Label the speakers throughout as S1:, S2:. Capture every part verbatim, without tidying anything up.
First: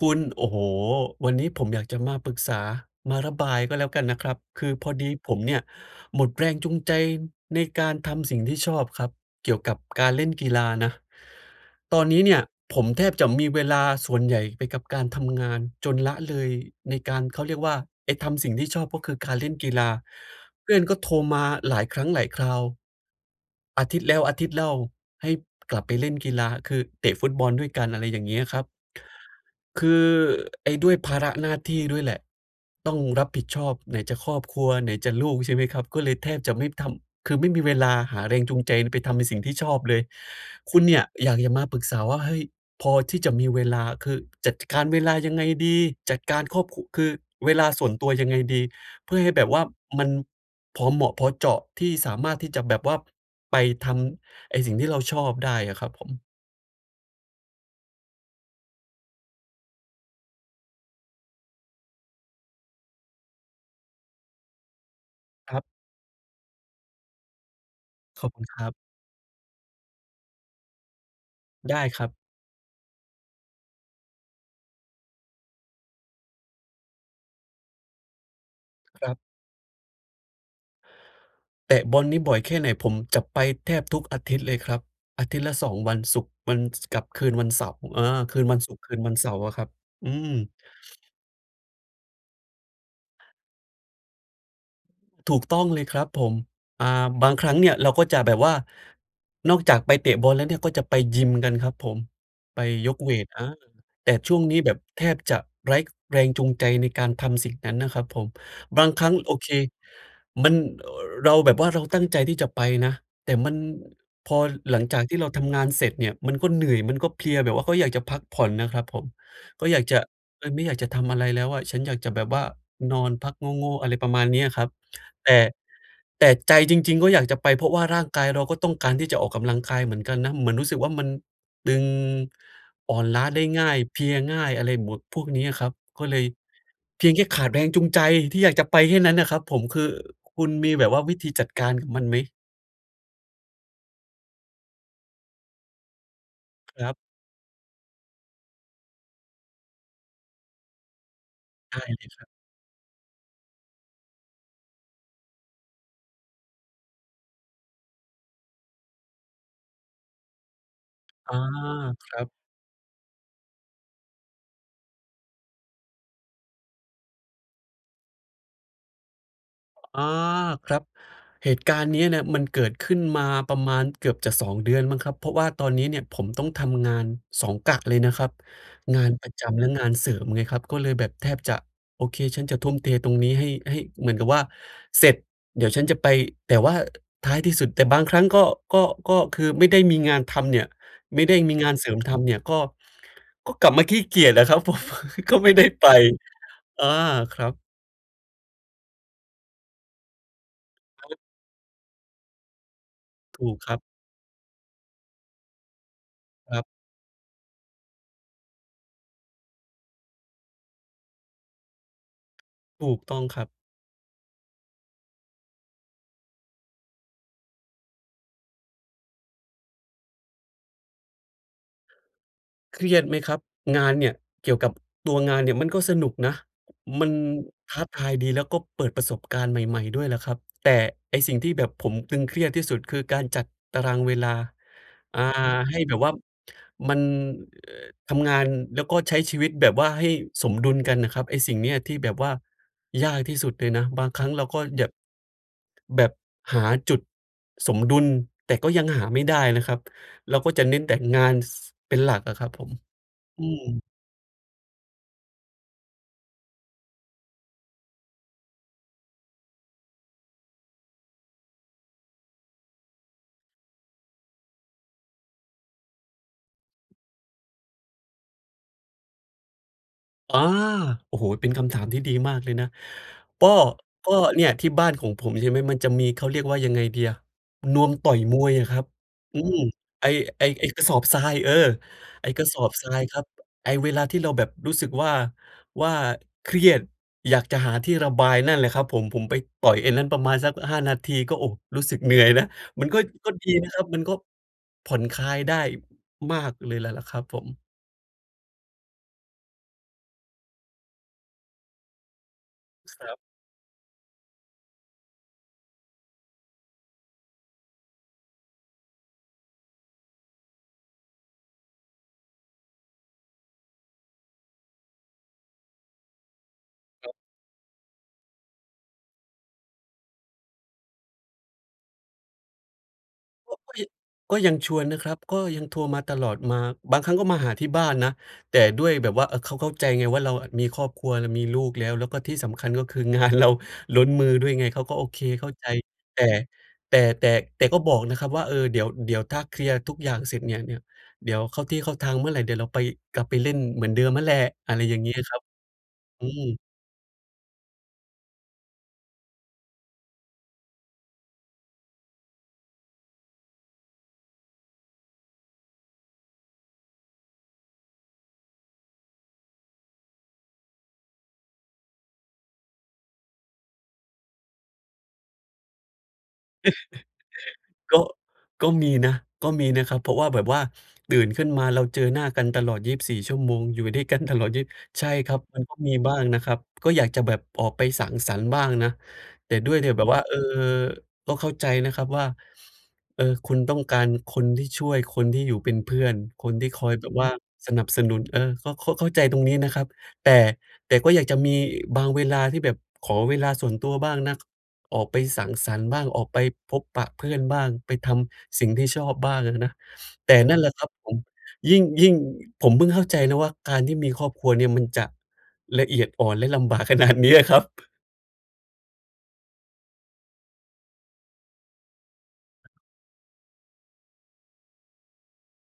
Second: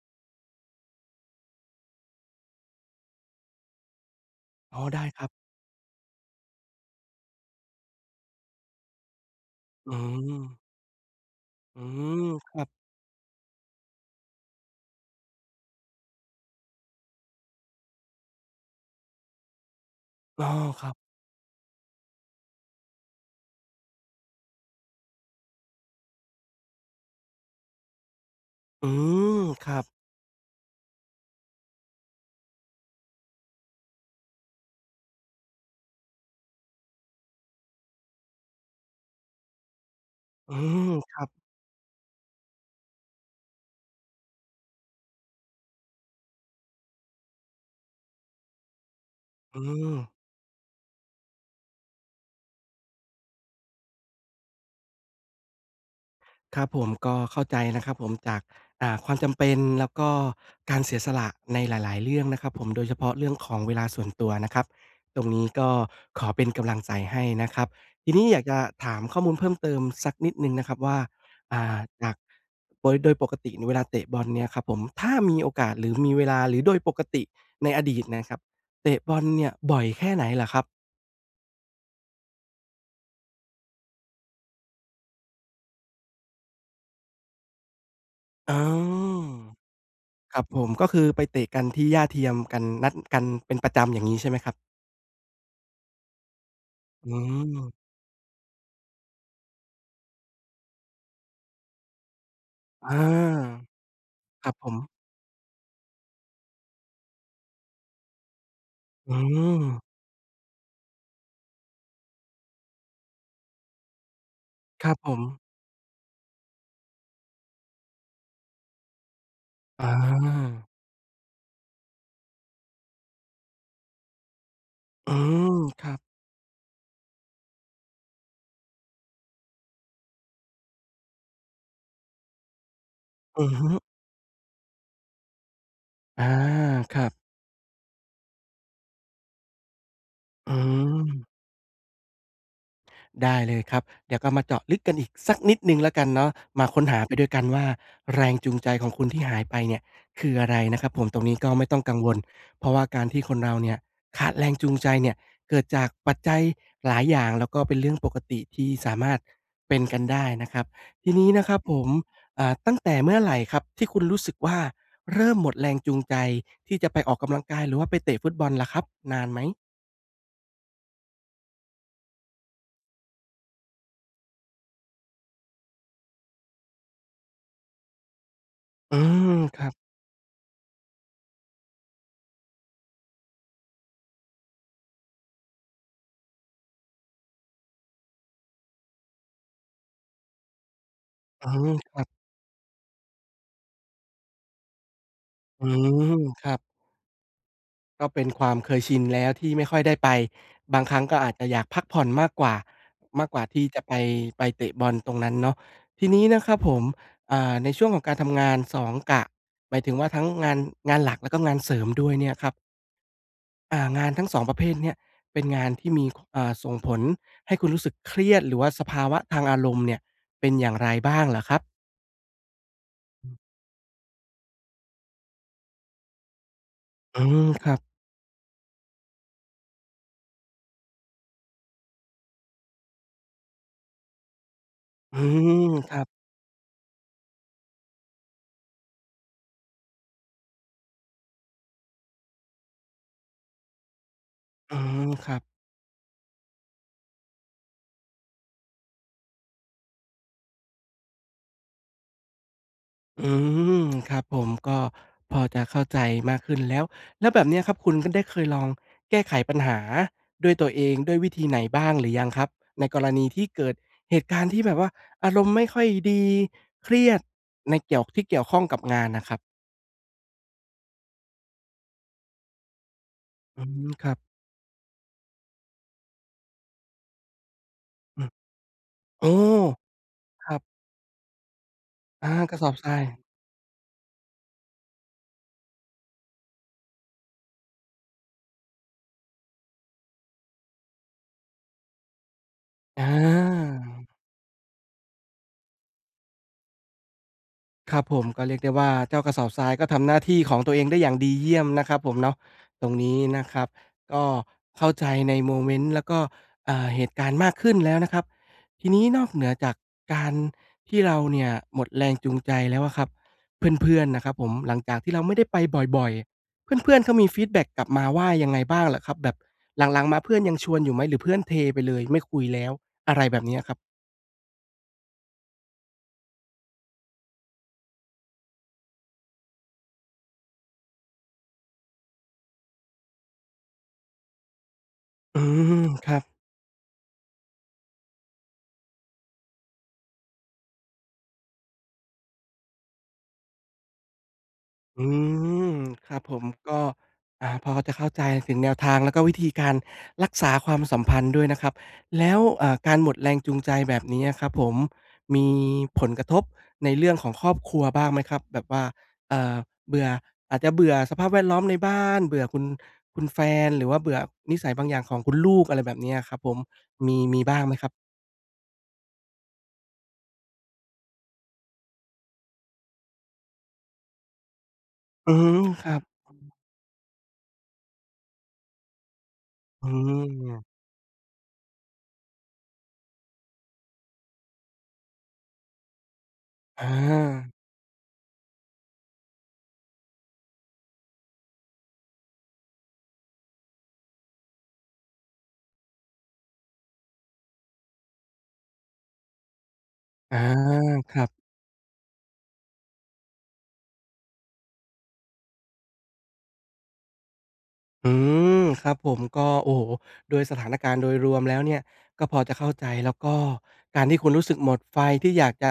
S1: คุณ โอ้โฮ วันนี้ผมอยากจะมาปรึกษา มาระบายก็แล้วกันนะครับ คือ
S2: อ๋อ
S1: พอ
S2: ได้
S1: ดี
S2: ครั
S1: ผ
S2: บ
S1: มเนี่ยหมดแรงจูงใจในการทำสิ่งที่ชอบครับ เกี่ยวกับ
S2: อื
S1: การเล่นกี
S2: ม
S1: ฬานะ
S2: อื
S1: ตอนนี้
S2: ม
S1: เนี่ย
S2: ครับ
S1: ผมแทบจะมีเวลาส่วนใหญ่ไปกับการทำงาน จนละเลย ในการ เขาเรียกว่า ไปทำสิ่งที่ชอบ ก็คือการเล่นกีฬา
S2: อ๋อ
S1: เพื่อ
S2: ค
S1: น
S2: รั
S1: ก
S2: บ
S1: ็โทรมาหลายครั้งหลายคราว อาทิตย์แล้วอาทิตย์เล่าให้กลับไปเล่นกีฬา คือเตะฟุตบอลด้วยกัน อะไรอย่างเงี้ยครับ
S2: อืม ครั
S1: ค
S2: บ
S1: ือ ไอ้ด้วยภาระหน้าที่ด้วยแหละต้องรับผิดชอบ ไหนจะครอบครัว ไหนจะลูกใช่ไหมครับ ก็เลยแทบจะไม่ทำ คือไม่มีเวลาหาแรงจูงใจ น ไปทำในสิ่งที่ชอบเลย
S2: อื
S1: คุ
S2: ม
S1: ณเนี่ย
S2: ครั
S1: อ
S2: บ
S1: ยากจะมาปรึกษาว่า เฮ้ย พอที่จะมีเวลา คือจัด จ การเวลายังไงดี จัดการครอบ ค คือ เวลาส่วนตัวยังไงดี เพื่อให้แบบ
S2: อ
S1: ว
S2: ื
S1: ่ามั
S2: ม
S1: นพอเหมาะพอเจาะที่สามารถ ที่จะแบบว่าไปทำไอ้สิ่งที่เราชอบได้อะครับผม
S2: ครับผม ก็เข้าใจนะครับผม จาก อ่า ความจำเป็น แล้วก็การเสียสละในหลาย ๆ เรื่องนะครับผม โดยเฉพาะเรื่องของเวลาส่วนตัวนะครับ ตรงนี้
S1: คร
S2: ก
S1: ับ
S2: ็ขอเป็นกำลังใจให้นะครับ ทีนี
S1: ข
S2: ้
S1: อบ
S2: อย
S1: คุ
S2: าก
S1: ณ
S2: จ
S1: ค
S2: ะ
S1: รับ
S2: ถามข้อมูลเพิ่มเติมสักนิดหนึ่งนะครับว่า อ่
S1: ได
S2: า
S1: ้คร
S2: จ
S1: ั
S2: าก
S1: บ
S2: โดย โดยปกตินี่เวลาเตะบอลเนี่ยครับผม ถ้ามีโอกาส หรือมีเวลา หรือโดยปกติในอดีตนะครับ เตะ
S1: คร
S2: บ
S1: ับ
S2: อลเนี่ยบ่อยแค่ไหนเหรอครับ?
S1: เตะบอลนี่บ่อยแค่ไหน ผมจะไปแทบทุกอาทิตย์เลยครับ อาทิตย์ละ สอง วัน ศุกร์ วัน ส กับคืนวันเสาร์ อ่า คืน
S2: อ
S1: ว
S2: ๋
S1: ั
S2: อ
S1: นศุกร์ คืนวันเสาร์อะครับ อือ
S2: ครับผม ก็คือไปเตะกันที่หญ้าเทียมกัน นัดกันเป็นประจำ อย่างงี้ใช่ไหมครับ?
S1: ถูกต้องเลยครับผม อ่า
S2: อื
S1: บางครั้งเนี่
S2: ม
S1: ย เราก็จะแบบว่า นอกจากไปเตะบอลแล้วเนี่ย ก็จะไปยิมกันครับผม ไป
S2: อา
S1: ยกเวต อ่า แต่ช่วง
S2: ครั
S1: น
S2: บ
S1: ี้
S2: ผ
S1: แบบ
S2: ม
S1: แทบจะไร้ ก แรงจูงใจในการทำสิ่งนั้นนะครับผม บางครั
S2: อ
S1: ้
S2: ื
S1: ง โอเค
S2: ม
S1: มัน เอ่อ เราแบบว่า เราตั้งใจที่จะไปนะ แต่มัน พอหลั
S2: ค
S1: ง
S2: รั
S1: จ
S2: บ
S1: าก
S2: ผ
S1: ที่เรา
S2: ม
S1: ทำงานเสร็จเนี่ย มันก็เหนื่อย มันก็เพลียแบบว่าก็อยากจะพักผ่อนนะครับผม ก็อยา
S2: อ
S1: ก
S2: า
S1: จะ เฮ้ย ไม่อยากจะทำอะไรแล้วอะ ฉันอยากจะแบบว่านอนพักโง่ ๆ อะไรประมาณเนี้ยครับ
S2: อื
S1: แต่
S2: ม ครับ
S1: แต่ใจจริง ๆ ก็อยากจะไป เพราะว่าร่างกายเราก็ต้องการที่จะออกกำลังกายเหมือนกันนะ เหมือนรู้สึกว่ามันตึง อ่อนล้าได
S2: อื
S1: ้
S2: อฮ
S1: ง
S2: ึ
S1: ่าย เพลียง่าย อะไรบวก พวกเนี้ยครับ ก็เล
S2: อ่า
S1: ย
S2: คร
S1: เพ
S2: ั
S1: ียง
S2: บ
S1: แค่ขาดแรงจูงใจที่อยากจะไปแค่นั้นอะครับผม คือคุณ
S2: อื
S1: มีแบบว่าวิธ
S2: ม
S1: ีจัดการกับมันไหม?
S2: ได้เลยครับ เดี๋ยวก็มาเจาะลึกกันอีกสักนิดหนึ่งแล้วกันเนาะ มาค
S1: ค
S2: ้น
S1: รั
S2: ห
S1: บ
S2: าไปด้วยกันว่าแรง จูงใจของคุณที่หายไปเนี่ย คืออะไรนะครับผม ตรงนี้ก็ไม่
S1: ไ
S2: ต
S1: ด
S2: ้อ
S1: ้
S2: งกัง
S1: เล
S2: ว
S1: ย
S2: ล
S1: ครับ
S2: เพราะว่าการที่คนเราเนี่ย ขาดแรงจูงใจเนี่ย เกิดจากปัจจัยหลายอย่าง แล้วก็เป็นเรื่องปกติที่สามารถเป็นกันได้นะครับ ทีนี้
S1: อา
S2: นะครับผม
S1: ครับ
S2: อ่า ตั้งแต่เมื่อไหร่ครับ? ที่คุณรู้สึกว่าเริ่มหมดแรงจูงใจที่จะไปออกกำลังกาย หรือว่าไปเตะฟุตบอลล่ะครับ นานไหม?
S1: อา ครับ เหตุการณ์เนี้ยนะ มันเกิดขึ้นมาประมาณเกือบจะ สอง เดือนมั้งครับ เพราะว่าตอนนี้เนี่ย ผมต้องทำงาน สอง กะเลยนะครับ
S2: อื
S1: งานป
S2: ม
S1: ระจ
S2: ค
S1: ำแ
S2: ร
S1: ล
S2: ั
S1: ะ
S2: บ
S1: งานเสริมไงครับ ก็เลยแบบแทบจะ โอเค ฉันจะทุ่มเทตรงนี้ ให้ ให้ เหมือนกับว่า เสร็จ เดี๋ยวฉันจะไป แต่ว่าท้ายที่สุด แต่บางครั้ง ก็ ก็ ก็คือไม่ได้มีงานทำเนี่ย ไม่ได้
S2: อื
S1: มีง
S2: ม
S1: านเส
S2: ค
S1: ริ
S2: ร
S1: ม
S2: ับ
S1: ทำเนี่ย ก็ ก็กลับมาขี้เกียจอะ ครับผม ก็ไม่ได
S2: อื
S1: ้ไป
S2: ม ครับ
S1: อา ครับ
S2: ก็เป็นความเคยชินแล้วที่ไม่ค่อยได้ไป บางครั้ง
S1: ค
S2: ก
S1: ร
S2: ็
S1: ับ
S2: อาจจะอยากพักผ่อนมากกว่า มากกว
S1: ถ
S2: ่า
S1: ู
S2: ท
S1: ก
S2: ี่
S1: คร
S2: จ
S1: ั
S2: ะ
S1: บ
S2: ไป ไปเตะบอลตรงนั้นเนาะ ทีนี้นะคร
S1: ค
S2: ั
S1: ร
S2: บ
S1: ับ
S2: ผม อ่า ในช่วงของการทำงาน สอง กะ หมายถึงว่าทั้งงาน งานหลัก แล้วก็งานเสริมด้วยเนี่ยครับ
S1: ถูกต้องครับ
S2: อา งานทั้ง สอง ประเภทเนี่ย เป็นงานที่มี ข อ่า ส่งผลให้คุณรู้สึกเครียด หรือว่าสภาวะทางอารมณ์เนี่ย เป็นอย่างไรบ้างเหรอครับ?
S1: เครียดไหม
S2: อื
S1: คร
S2: ม
S1: ับ งานเนี่ย เกี่ยวกับตัวงานเนี่ย มันก็สนุกนะ มัน
S2: อืม คร
S1: ท
S2: ั
S1: ้
S2: บ
S1: าทายดี แล้วก็เปิดประสบการณ์ใหม่ ๆ ด้วยล่ะครับ แต่ไอ้สิ่งที่แบบผมตึงเครียดที่สุด คือการจัดตารางเวลา
S2: อ
S1: อ
S2: ื
S1: ่า
S2: ม
S1: ให้
S2: ค
S1: แบ
S2: ร
S1: บ
S2: ับ
S1: ว่ามัน เอ่อ ทำงาน แล้วก็ใช้ชีวิตแบบว่าให้สมดุลกันน่ะครับ ไอ้สิ่งเนี้ยที่แบบว่ายากที่สุดเลยนะ บางครั้งเราก็
S2: อื
S1: แยบ
S2: ม ครับ
S1: แบบหาจุดสมดุล แต่ก็ยังหาไม่ได้นะครับ เราก็จะเน้นแต่งาน ส เป็นหลักอะครับผม
S2: อื
S1: อืม
S2: ม ครับผม ก็พอจะเข้าใจมากขึ้นแล้ว แล้วแบบเนี้ยครับ คุณขึ้น ได้เคยลองแก้ไขปัญหาด้วยตัวเอง ด้วยวิธีไหนบ้างหรือยังครับ? ในกรณีที่เกิดเหตุการณ์ที่แบบว่าอารมณ์ไม่ค่อยดี เครียดในเกี่ยว ที่เกี่ยวข้องกับงานน่ะครับ
S1: อา โอ้โฮ เป็นคำถามที่ดีมากเลยนะ ก็
S2: อืม ค
S1: ก
S2: ร
S1: ็
S2: ับ
S1: เนี่ย ที่บ้านของผมใช่ไหม มันจะมี เขาเรียกว่ายังไงดีอะ นวมต่อ
S2: อ
S1: ย
S2: ืม
S1: มวยอะครับ
S2: โอ้
S1: อืม ไอ้ ไอ
S2: ค
S1: ้
S2: รับ
S1: ไอ้กระสอบทราย เออ
S2: อ
S1: ไอ
S2: า
S1: ้กระ
S2: กร
S1: ส
S2: ะ
S1: อ
S2: สอ
S1: บ
S2: บ
S1: ท
S2: ท
S1: ร
S2: ร
S1: า
S2: า
S1: ยค
S2: ย
S1: รับ ไอ้เวลาที่เราแบบรู้สึกว่า ว่า เครียด อยากจะหาที่ระบาย นั่นแหละครับผม ผมไปต่อยไอ้นั่นประมาณสัก ห้า นาที ก็ โอ้ รู้สึกเหนื่อยนะ มันก็ ก็ดีนะครับ มัน
S2: อา
S1: ก็ ผ่อนคลายได้มากเลยแล แหละครับผม
S2: ครับผม ก็เรียกได้ว่า เจ้ากระสอบทรายก็ทำหน้าที่ของตัวเองได้อย่างดีเยี่ยมนะครับผมเนาะ ตรง
S1: ค
S2: น
S1: ร
S2: ี
S1: ั
S2: ้
S1: บ
S2: นะครับก็เข้าใจในโมเมนต์ แล้วก็ เอ่อ เหตุการณ์มากขึ้นแล้วนะครับ ทีนี้นอกเหนือจากการที่เราเนี่ยหมดแรงจูงใจแล้วอะครับ เพื่อน ๆ น่ะครับผม หลังจากที่เราไม่ได้ไปบ่อย ๆ เพื่อน ๆ เ
S1: ค
S2: ข
S1: รับ
S2: ามีฟีดแบ็กกลับมาว่ายังไงบ้างเหรอครับ? แบบหลัง ๆ มาเพื่อนยังชวนอยู่ไหม? หรือเพื่อนเทไปเลย ไม่คุยแล้ว? อะไรแบบ
S1: โ
S2: เ
S1: อ
S2: นี
S1: ๊
S2: ้ยครับ
S1: ย ก็ยังชวนนะครับ ก็ยังโทรมาตลอด มา บางครั้งก็มาหาที่บ้านนะ แต่ด้วยแบบว่าเขาเข้าใจไงว่า เราอะมีครอบครัวและมีลูกแล้ว แล้วก็ที่สำคัญก็คืองาน เรา ล้นมือด้วยไง เขาก็ โอเค
S2: อื
S1: เข้าใจ
S2: ม คร
S1: แ
S2: ั
S1: ต่
S2: บ
S1: แต่ แต่ แต่ก็บอกนะครับว่า เออ เดี๋ยว เดี๋ยวถ้าเคลียร์ทุกอย่างเสร็จเนี่ย เนี่ย เดี๋ยวเข้าที่เข้าทางเมื่อไร เดี๋ยวเราไป กลับไปเล่นเหมือนเดิมนั่นแหละ อะไรอย่า
S2: อ
S1: ง
S2: ื
S1: เงี้ยครับ
S2: ม ครับ
S1: อื
S2: ผ
S1: ม
S2: ม ก็ อ่า พอจะเข้าใจถึงแนวทางแล้วก็วิธีการรักษาความสัมพันธ์ ด้วยนะครับ แล้ว อ่า การหมดแรงจูงใจแบบนี้อะ ครับผม มี ผลกระทบในเรื่องของครอบครัว บ้างไหมครับ? แบบว่า เอ่อ เบื่อ อาจจะเบื่อสภาพแวดล้อมในบ้าน เบื่อคุณ คุณแฟน หรือว่าเบื่อนิสัยบางอย่างของคุณลูก อะไรแบบเนี้ยครับผม มี มีบ้างไหมครับ?
S1: ก็ ก็มีนะ ก็มีนะครับ เพราะว่าแบบว่าตื่นขึ้นมาเราเจอหน้ากันตลอด ยีบสี่ ชั่วโมง อยู่ด้วยกันตลอด ยีบ ใช่ค
S2: อื
S1: รับ มั
S2: ม
S1: นก็
S2: ค
S1: ม
S2: ร
S1: ี
S2: ับ
S1: บ้างนะครับ ก็อยากจะแบบออกไปสังสรรค์บ้างนะ แต่ด้วย
S2: อ
S1: เน
S2: ื
S1: ี่ย แบบว่า เอ่อ
S2: ม
S1: ก็เข้าใจนะครับว่า เออ คุณต้องการคนที่ช่วย คนที่อยู่เป็นเพื่อน คนที่ค
S2: อ
S1: อยแบบว่า
S2: า
S1: สนับสนุน เออ ก็เข้า เข้าใจตรงนี้นะครับ แต่ แต่ก็อยากจะมีบางเวลาที่แบบขอเวลาส่วนตัวบ้างนะ ออกไปสังสรรค์บ้าง ออกไปพบปะเพื่อนบ้าง ไปทำสิ่งที่ชอบบ้างอะนะ แต
S2: อ
S1: ่
S2: า
S1: นั่นแหละครับผ
S2: ค
S1: ม
S2: รับ
S1: ยิ่ง ยิ่ง ผมเพิ่งเข้าใจนะว่า การที่มีครอบครัวเนี่ยมันจะละเอียดอ่อนและลำบาก ขนาดเนี้ยอะครับ
S2: อืม ครับผม ก็ โอ้โฮ โดยสถานการณ์โดยรวมแล้วเนี่ยก็พอจะเข้าใจ แล้วก็การที่คุณรู้สึกหมดไฟที่อยากจะ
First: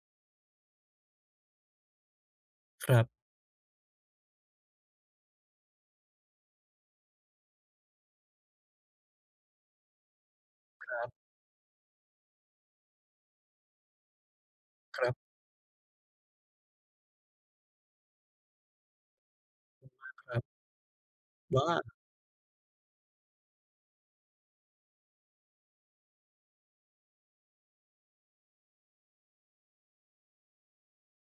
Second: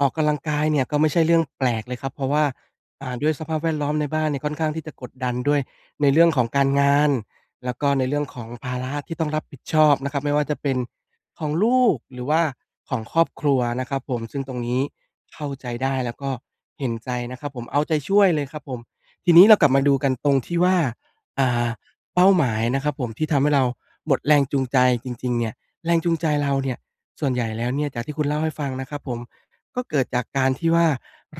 S2: ออกกำลังกายเนี่ยก็ไม่ใช่เรื่องแปลกเลยครับ เพราะว่า
S1: ครั
S2: อ่
S1: บ
S2: า ด้วยสภาพแวดล้อมในบ้านเนี่ยค่อนข้างที่จะกดดันด้วย ในเรื่องของการงานแล้วก็ในเรื่องของภาระที่ต้องรับผิดชอบนะครับ ไม่ว่าจะเป็น
S1: ครับ
S2: ของลูกหรือว่าของครอบครัวนะครับผม ซึ่งตรงนี้
S1: ครับ
S2: เข้าใจได้แล้วก็เห็นใจนะครับผม เอาใจช่วยเลยครับผม ทีนี้เรากลับมา
S1: ขอ
S2: ด
S1: บ
S2: ู
S1: คุณ
S2: ก
S1: ม
S2: ั
S1: า
S2: น
S1: กค
S2: ตร
S1: ร
S2: ง
S1: ับ
S2: ที่ว่า อ่
S1: ว่
S2: า
S1: า?
S2: เป้าหมายนะครับผมที่ทำให้เราหมดแรงจูงใจจริง ๆ เนี่ย แรงจูงใจเราเนี่ย ส่วนใหญ่แล้วเนี่ยจากที่คุณเล่าให้ฟังนะครับผม ก็เกิดจากการที่ว่า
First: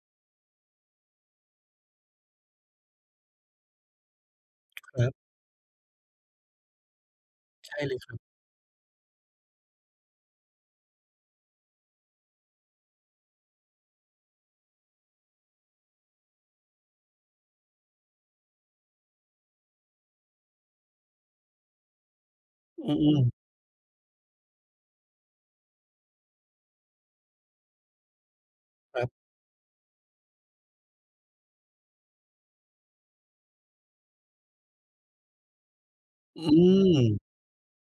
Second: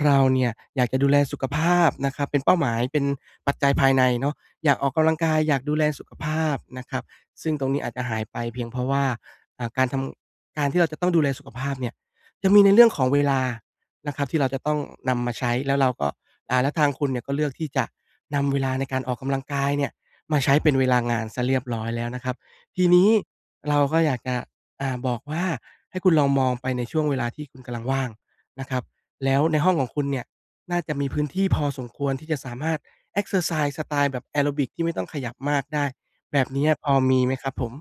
S2: เราเนี่ยอยากจะดูแลสุขภาพนะครับ เป็นเป้าหมาย เป็นปัจจัยภายในเนาะ อยากออก
S1: ค
S2: ก
S1: รั
S2: ำล
S1: บ
S2: ังกาย อยากดูแลสุขภาพนะครับ ซึ่งตร
S1: ใ
S2: ง
S1: ช
S2: น
S1: ่
S2: ี้อา
S1: เล
S2: จจ
S1: ย
S2: ะ
S1: ค
S2: ห
S1: รั
S2: า
S1: บ
S2: ยไปเพียงเพราะว่า อ่า การทำ การที่เราจะต้องดูแลสุขภาพเนี่ยจะมีในเรื่องของเวลานะครับที่เราจะต้องนำมาใช้ แล้วเราก็ อ่า แล้วทางคุณเนี่ยก็เลือกที่จะนำเวลาในการออกกำลังกายเนี่ยมาใช้เป็นเวลางานซะเรียบร้อยแล้วนะครับ ที
S1: อื
S2: นี้
S1: ม ๆ
S2: เราก็อยากจะ อ่า บอกว่า ให้คุณลองมองไปในช่วงเวลาที่คุณกำลังว่างนะครับ
S1: ครับ
S2: แล้วในห้องของคุณเนี่ยน่าจะมีพื้นที่พอสมควรที่จะสามารถเอกเซอร์ไซส์สไตล์แบบแอโรบิกที่ไม่ต้องขยับมากได้ แ
S1: อ
S2: บ
S1: อื
S2: บเนี้ยพอม
S1: ม
S2: ีไหมครับผม?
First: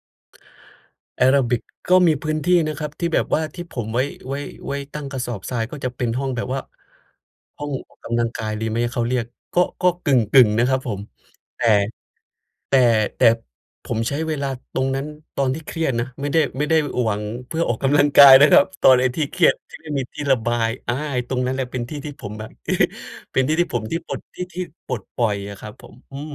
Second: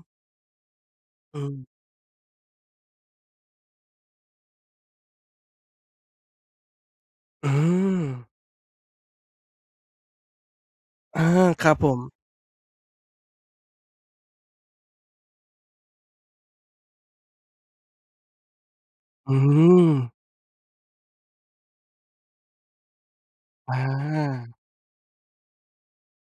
S1: แอ
S2: อ
S1: โ
S2: ื
S1: รบิ
S2: ม
S1: ก ก็มีพื้นที่นะครับ ที่แบบว่าที่ผมไว้ ไว้ ไว้ตั้งกระสอบทราย ก็จะเป็นห้องแบบว่า
S2: อื
S1: ห้องออกกำลั
S2: ม
S1: งกายดีไหม เขาเรียก ก็ ก็กึ่ง ๆ นะครับผม
S2: อา
S1: แต
S2: ค
S1: ่
S2: รับผม
S1: แต่ แต่ผมใช้เวลาตรงนั้นตอนที่เครียดนะ ไม่ได้ ไม่ได้ อ หวังเพื่อออกกำลัง กายนะครับ ตอนไอ้ที่
S2: อื
S1: เครียด ที่ไม่มี
S2: ม
S1: ที่ระบาย อา ไอ้ตรงนั้นแหละเป็นที่ที่ผมแบบ เป็นที่ที่
S2: อ
S1: ผม ที่ปลด ที่
S2: า
S1: ที่ปลดปล่อยอะครับผม อืม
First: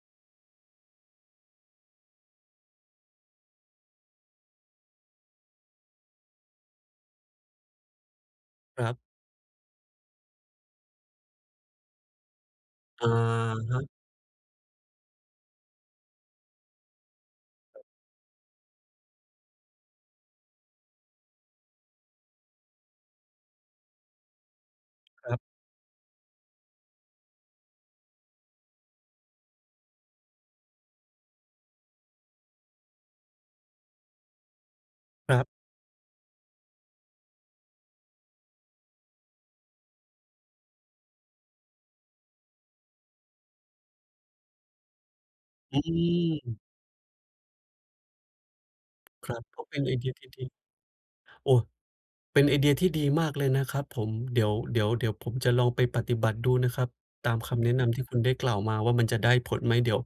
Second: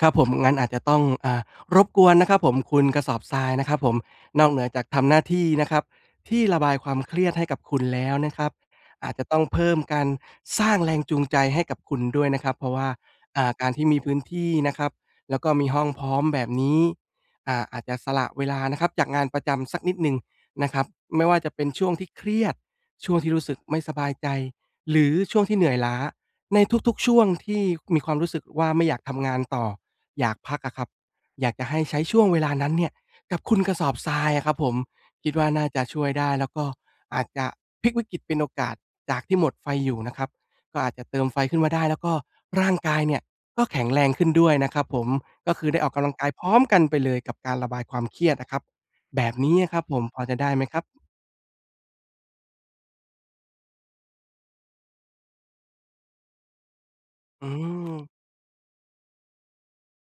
S2: ครับผม งั้นอาจจะต้อง อ่า รบกวนนะครับผมคุณกระสอบทรายนะครับผม นอกเหนือจากทำหน้าที่นะครับที่ระบายความเครียดให้กับคุณ แล้วนะครับ
S1: ครับ
S2: อาจจะต้องเพิ่ม การสร้างแรงจูงใจให้กับคุณด้วยนะครับ เพราะว่า
S1: อะ
S2: อ่า การ
S1: ฮ
S2: ที
S1: ะ
S2: ่มีพื้นที่นะครับ แล้วก็มีห้องพร้อมแบบนี้ อ่า อาจจะสละเวลานะครับจากงานประจำสักนิดหนึ่งนะครับ ไม่ว่าจะเป็นช่วงที่เครียด ช่วงที่รู้สึกไม่สบายใจ หรือ
S1: ค
S2: ช
S1: รั
S2: ่
S1: บ
S2: วงที่เหนื่อยล้า ใน ทุก ๆ ช่วงที่มีความรู้สึกว่า ไม่อยากทำงานต่อ อยากพักอะครับ อยากจะให้ใช้ช่วงเวลานั้นเนี่ยกับคุณกระสอบทรายอะครับผม คิ
S1: ค
S2: ด
S1: ร
S2: ว
S1: ั
S2: ่า
S1: บ
S2: น่าจะช่วยได้ แล้วก็อาจจะพลิกวิกฤตเป็นโอกาส จากที่หมดไฟอยู่นะครับ ก็อาจจะเติมไฟขึ้นมาได้ แล้วก็ร่างกายเนี่ยก็แข็งแรงขึ้นด้วยนะครับผม ก็คือไ
S1: อ
S2: ด้
S1: ื
S2: ออกกำลังกายพร้
S1: ม
S2: อมกันไปเลยกับการระบายความเครียดนะครับ แบ
S1: คร
S2: บ
S1: ับ
S2: นี้
S1: โอ้
S2: อะ
S1: เ
S2: ค
S1: ป
S2: ร
S1: ็
S2: ั
S1: น
S2: บ
S1: ไอ
S2: ผม
S1: เดีย
S2: พอ
S1: ที่
S2: จะ
S1: ดี
S2: ได้ไหมครับ?
S1: โอ้ เป็นไอเดียที่ดีมากเลยนะครับผม เดี๋ยว เดี๋ยว เดี๋ยวผมจะลองไปปฏิบัติดูนะครับตาม
S2: อื
S1: คำแนะนำที่
S2: ม
S1: คุณได้กล่าวมาว่า มันจะได้ผลไหม? เดี๋ยว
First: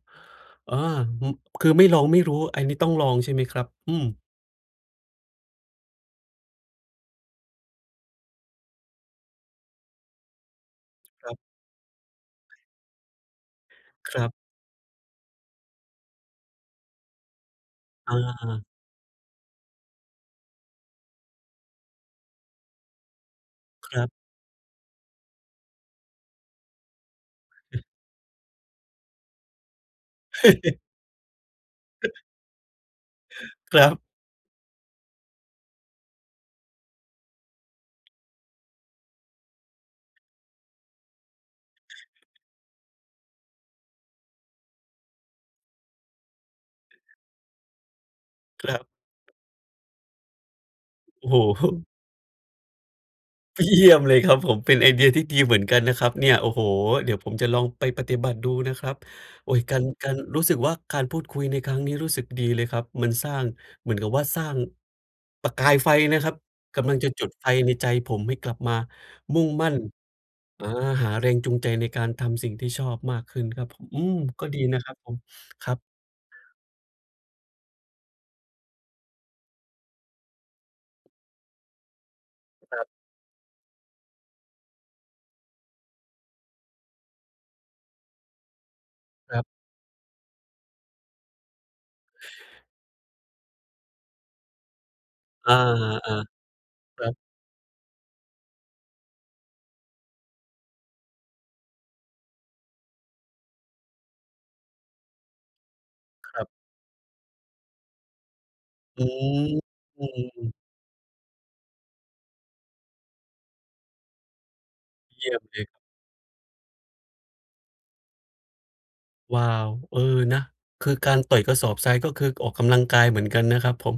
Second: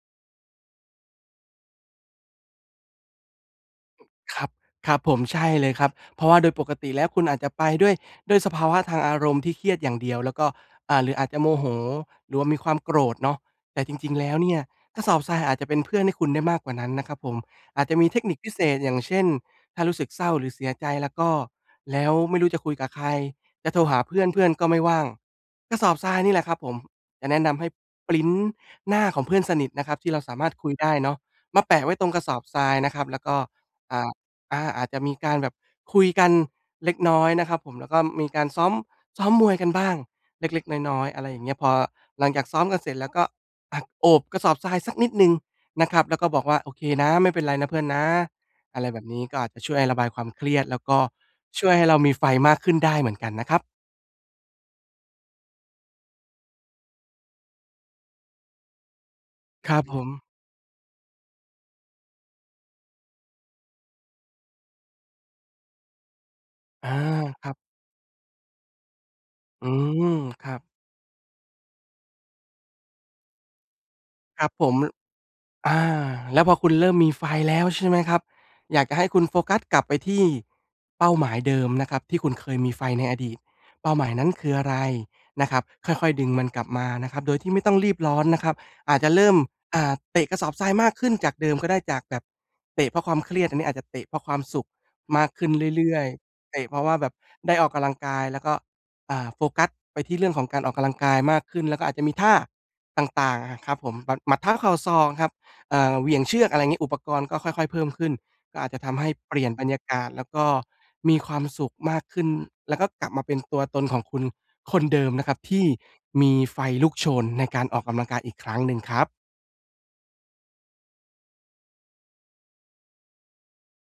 S1: เออ อืม คือไม่ลองไม่รู้ ไอ นี้ต้องลองใช่ไหมครับ? อืม
S2: อ ครับ ครับผม ใช่เลยครับ เพราะว่าโดยปกติแล้วคุณอาจจะไปด้วย ด้วยสภาวะทางอารมณ์ที่เครียดอย่างเดียว แล้วก็ อ่า หรืออา
S1: ค
S2: จ
S1: รั
S2: จ
S1: บ
S2: ะโมโหหรือว่ามีความโกรธเนาะ แต่จริ
S1: ค
S2: ง ๆ
S1: ร
S2: แ
S1: ั
S2: ล้
S1: บ
S2: วเนี่ยกระสอบทรายอาจจะเป็นเพื่อนให้คุณได้มากกว่านั้นนะครับผม อาจจะมีเ
S1: อ
S2: ทคนิคพิเศ
S1: า
S2: ษ อย่างเช่น ถ้ารู้สึกเศร้าหรือเสียใจล่ะก็ แล้วไม่รู้จะคุยกับใคร จะโทร
S1: ค
S2: หา
S1: รับ
S2: เพื่อน เพื่อนก็ไม่ว่าง กระสอบทรายนี่แหละครับผม จะแนะนำให้พรินต์หน้าของเพื่อนสนิทนะครับที่เราสามารถคุยได้เนาะ มาแปะไว้ตรงกระสอบทรายนะครับ แล้วก็
S1: ครั
S2: อ
S1: บ
S2: ่า อา อาจจะมีการแบบคุยกันเล็กน้อยนะครับผม แล้วก็มีการ ซ้อม ซ้อมมวยกันบ้างเล็ก ๆ น้อย ๆ อะไรอย่างเงี้ย พอหลังจากซ้อมกันเสร็จแล้วก็ อะ โอบกระสอบทรายสักนิดหนึ่งนะครับ แล้วก็บอกว่า "โอเคนะ ไม่เป็นไรนะเพื่อนนะ"
S1: คร
S2: อ
S1: ั
S2: ะไรแบบนี้
S1: บ
S2: ก็อาจจะช่วยระบายความเครียดแล้วก็
S1: โอ้
S2: ช
S1: โฮ
S2: ่วยให้เรามีไฟมากขึ้นได้เหมือนกันนะครับ
S1: เยี่ยม เลยครับผม เป็นไอเดียที่ดีเหมือนกันนะครับเนี่ย โอ้โฮ เดี๋ยวผมจะลองไปปฏิบัติดูนะครับ โอ๊ย
S2: ค
S1: ก
S2: ร
S1: า
S2: ับ
S1: ร
S2: ผ
S1: ก
S2: ม
S1: าร รู้สึกว่า การพูดคุยในครั้งนี้รู้สึกดีเลยครับ มันสร้าง เหมือนกับว่า สร้าง ประกายไฟนะครับ ก
S2: อา
S1: ำลังจะจุด
S2: ค
S1: ไฟ
S2: รับ
S1: ในใจผมให้กลับมามุ่งม
S2: อื
S1: ั่น
S2: ม ครับ
S1: อา หาแรงจูงใจในการทำสิ่งที่ชอบมากขึ้นครับผม อืม
S2: ค
S1: ก
S2: ร
S1: ็
S2: ับ
S1: ดี
S2: ผม
S1: นะ
S2: ล
S1: ครับผม ค
S2: อ
S1: รับ
S2: า แล้วพอคุณเริ่มมีไฟแล้วใช่ไหมครับ อยากจะให้คุณโฟกัสกลับไปที่เป้าหมายเดิมนะครับที่คุณเคยมีไฟในอดีต เป้าหมายนั้นคืออะไร? นะครับ ค่อย ๆ ดึงมันกลับมานะครับโดยที่ไม่ต้องรีบร้อนนะครับ อาจจะเริ่
S1: ค
S2: ม
S1: รับ
S2: อ่า เตะกระสอบทรายมากขึ้นจากเดิมก็ได้ จากแบบเตะเพราะความเครียด อันนี้อาจจะเตะเพราะความสุขมากขึ
S1: อ
S2: ้
S1: า
S2: นเ
S1: ฮ
S2: ร
S1: า
S2: ื่อย
S1: อา
S2: ๆ เตะ เพราะว่า
S1: ค
S2: แ
S1: ร
S2: บ
S1: ั
S2: บ
S1: บ
S2: ได้ออกกำลังกาย แล้วก็ อ่า โฟกัสไปที่เรื่องของการออกกำลังกายมากขึ้น แล้วก็อาจจะมีท่าต่าง ๆ อะครับผม หมัด หมัด เท้า เข่า ศอก ครับ เอ่อ เหวี่ยง
S1: ค
S2: เช
S1: ร
S2: ื
S1: ั
S2: อ
S1: บ
S2: ก อะไรงี้ อุปกรณ์ก็ค่อย ๆ เพิ่มขึ้น ก็อาจจะท
S1: อ
S2: ำใ
S1: ื
S2: ห้เปลี่ยนบรรยากาศ แล้วก็
S1: ม
S2: มีความสุขมากขึ้น แล้วก็กลับมาเป็นตัวตนของคุณคนเดิมน
S1: เย
S2: ะ
S1: ี
S2: ค
S1: ่
S2: รั
S1: ย
S2: บ
S1: ม
S2: ท
S1: เล
S2: ี่
S1: ย
S2: มีไฟลุกโชนในการออกกำลังกายอีกครั้งหนึ่งครับ
S1: ว้าว เออ นะ คือการต่อยกระสอบทรายก็คือออกกำลังกายเหมือนกันนะครับผม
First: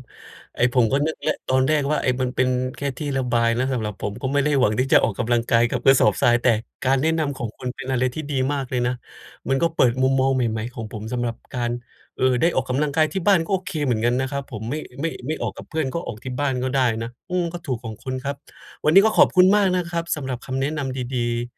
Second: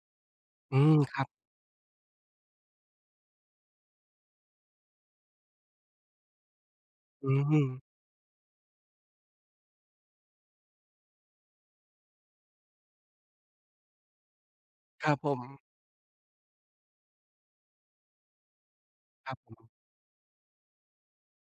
S1: ไอ้
S2: อื
S1: ผม
S2: ม
S1: ก็นึ
S2: ค
S1: ก
S2: รั
S1: แ
S2: บ
S1: ล้วตอนแรกว่า ไอ้ มันเป็นแค่ที่ระบายนะสำหรับผม ก็ไม่ได้หวังที่จะออกกำลังกายกับกระสอบทราย แต่การแนะน
S2: อื
S1: ำของคุณ
S2: ม
S1: เป็นอะไรที่ดีมากเลยนะ มันก็เปิดมุมมองใหม่ ๆ ของผมสำหรับการ เอ่อ ได้ออกกำลังกายที่บ้านก็โอเคเหมือนกันนะครับผม ไม่ ไ
S2: ค
S1: ม่
S2: รับผ
S1: ไม่ออก
S2: ม
S1: กับเพื่อนก็ออกที่บ้านก็ได้นะ อืม ก็ถูกของคุณครับ วันนี้ก็ขอ
S2: ค
S1: บ
S2: รับ
S1: คุณ
S2: ผ
S1: มาก
S2: ม
S1: นะครับสำหรับคำแนะนำดี ๆ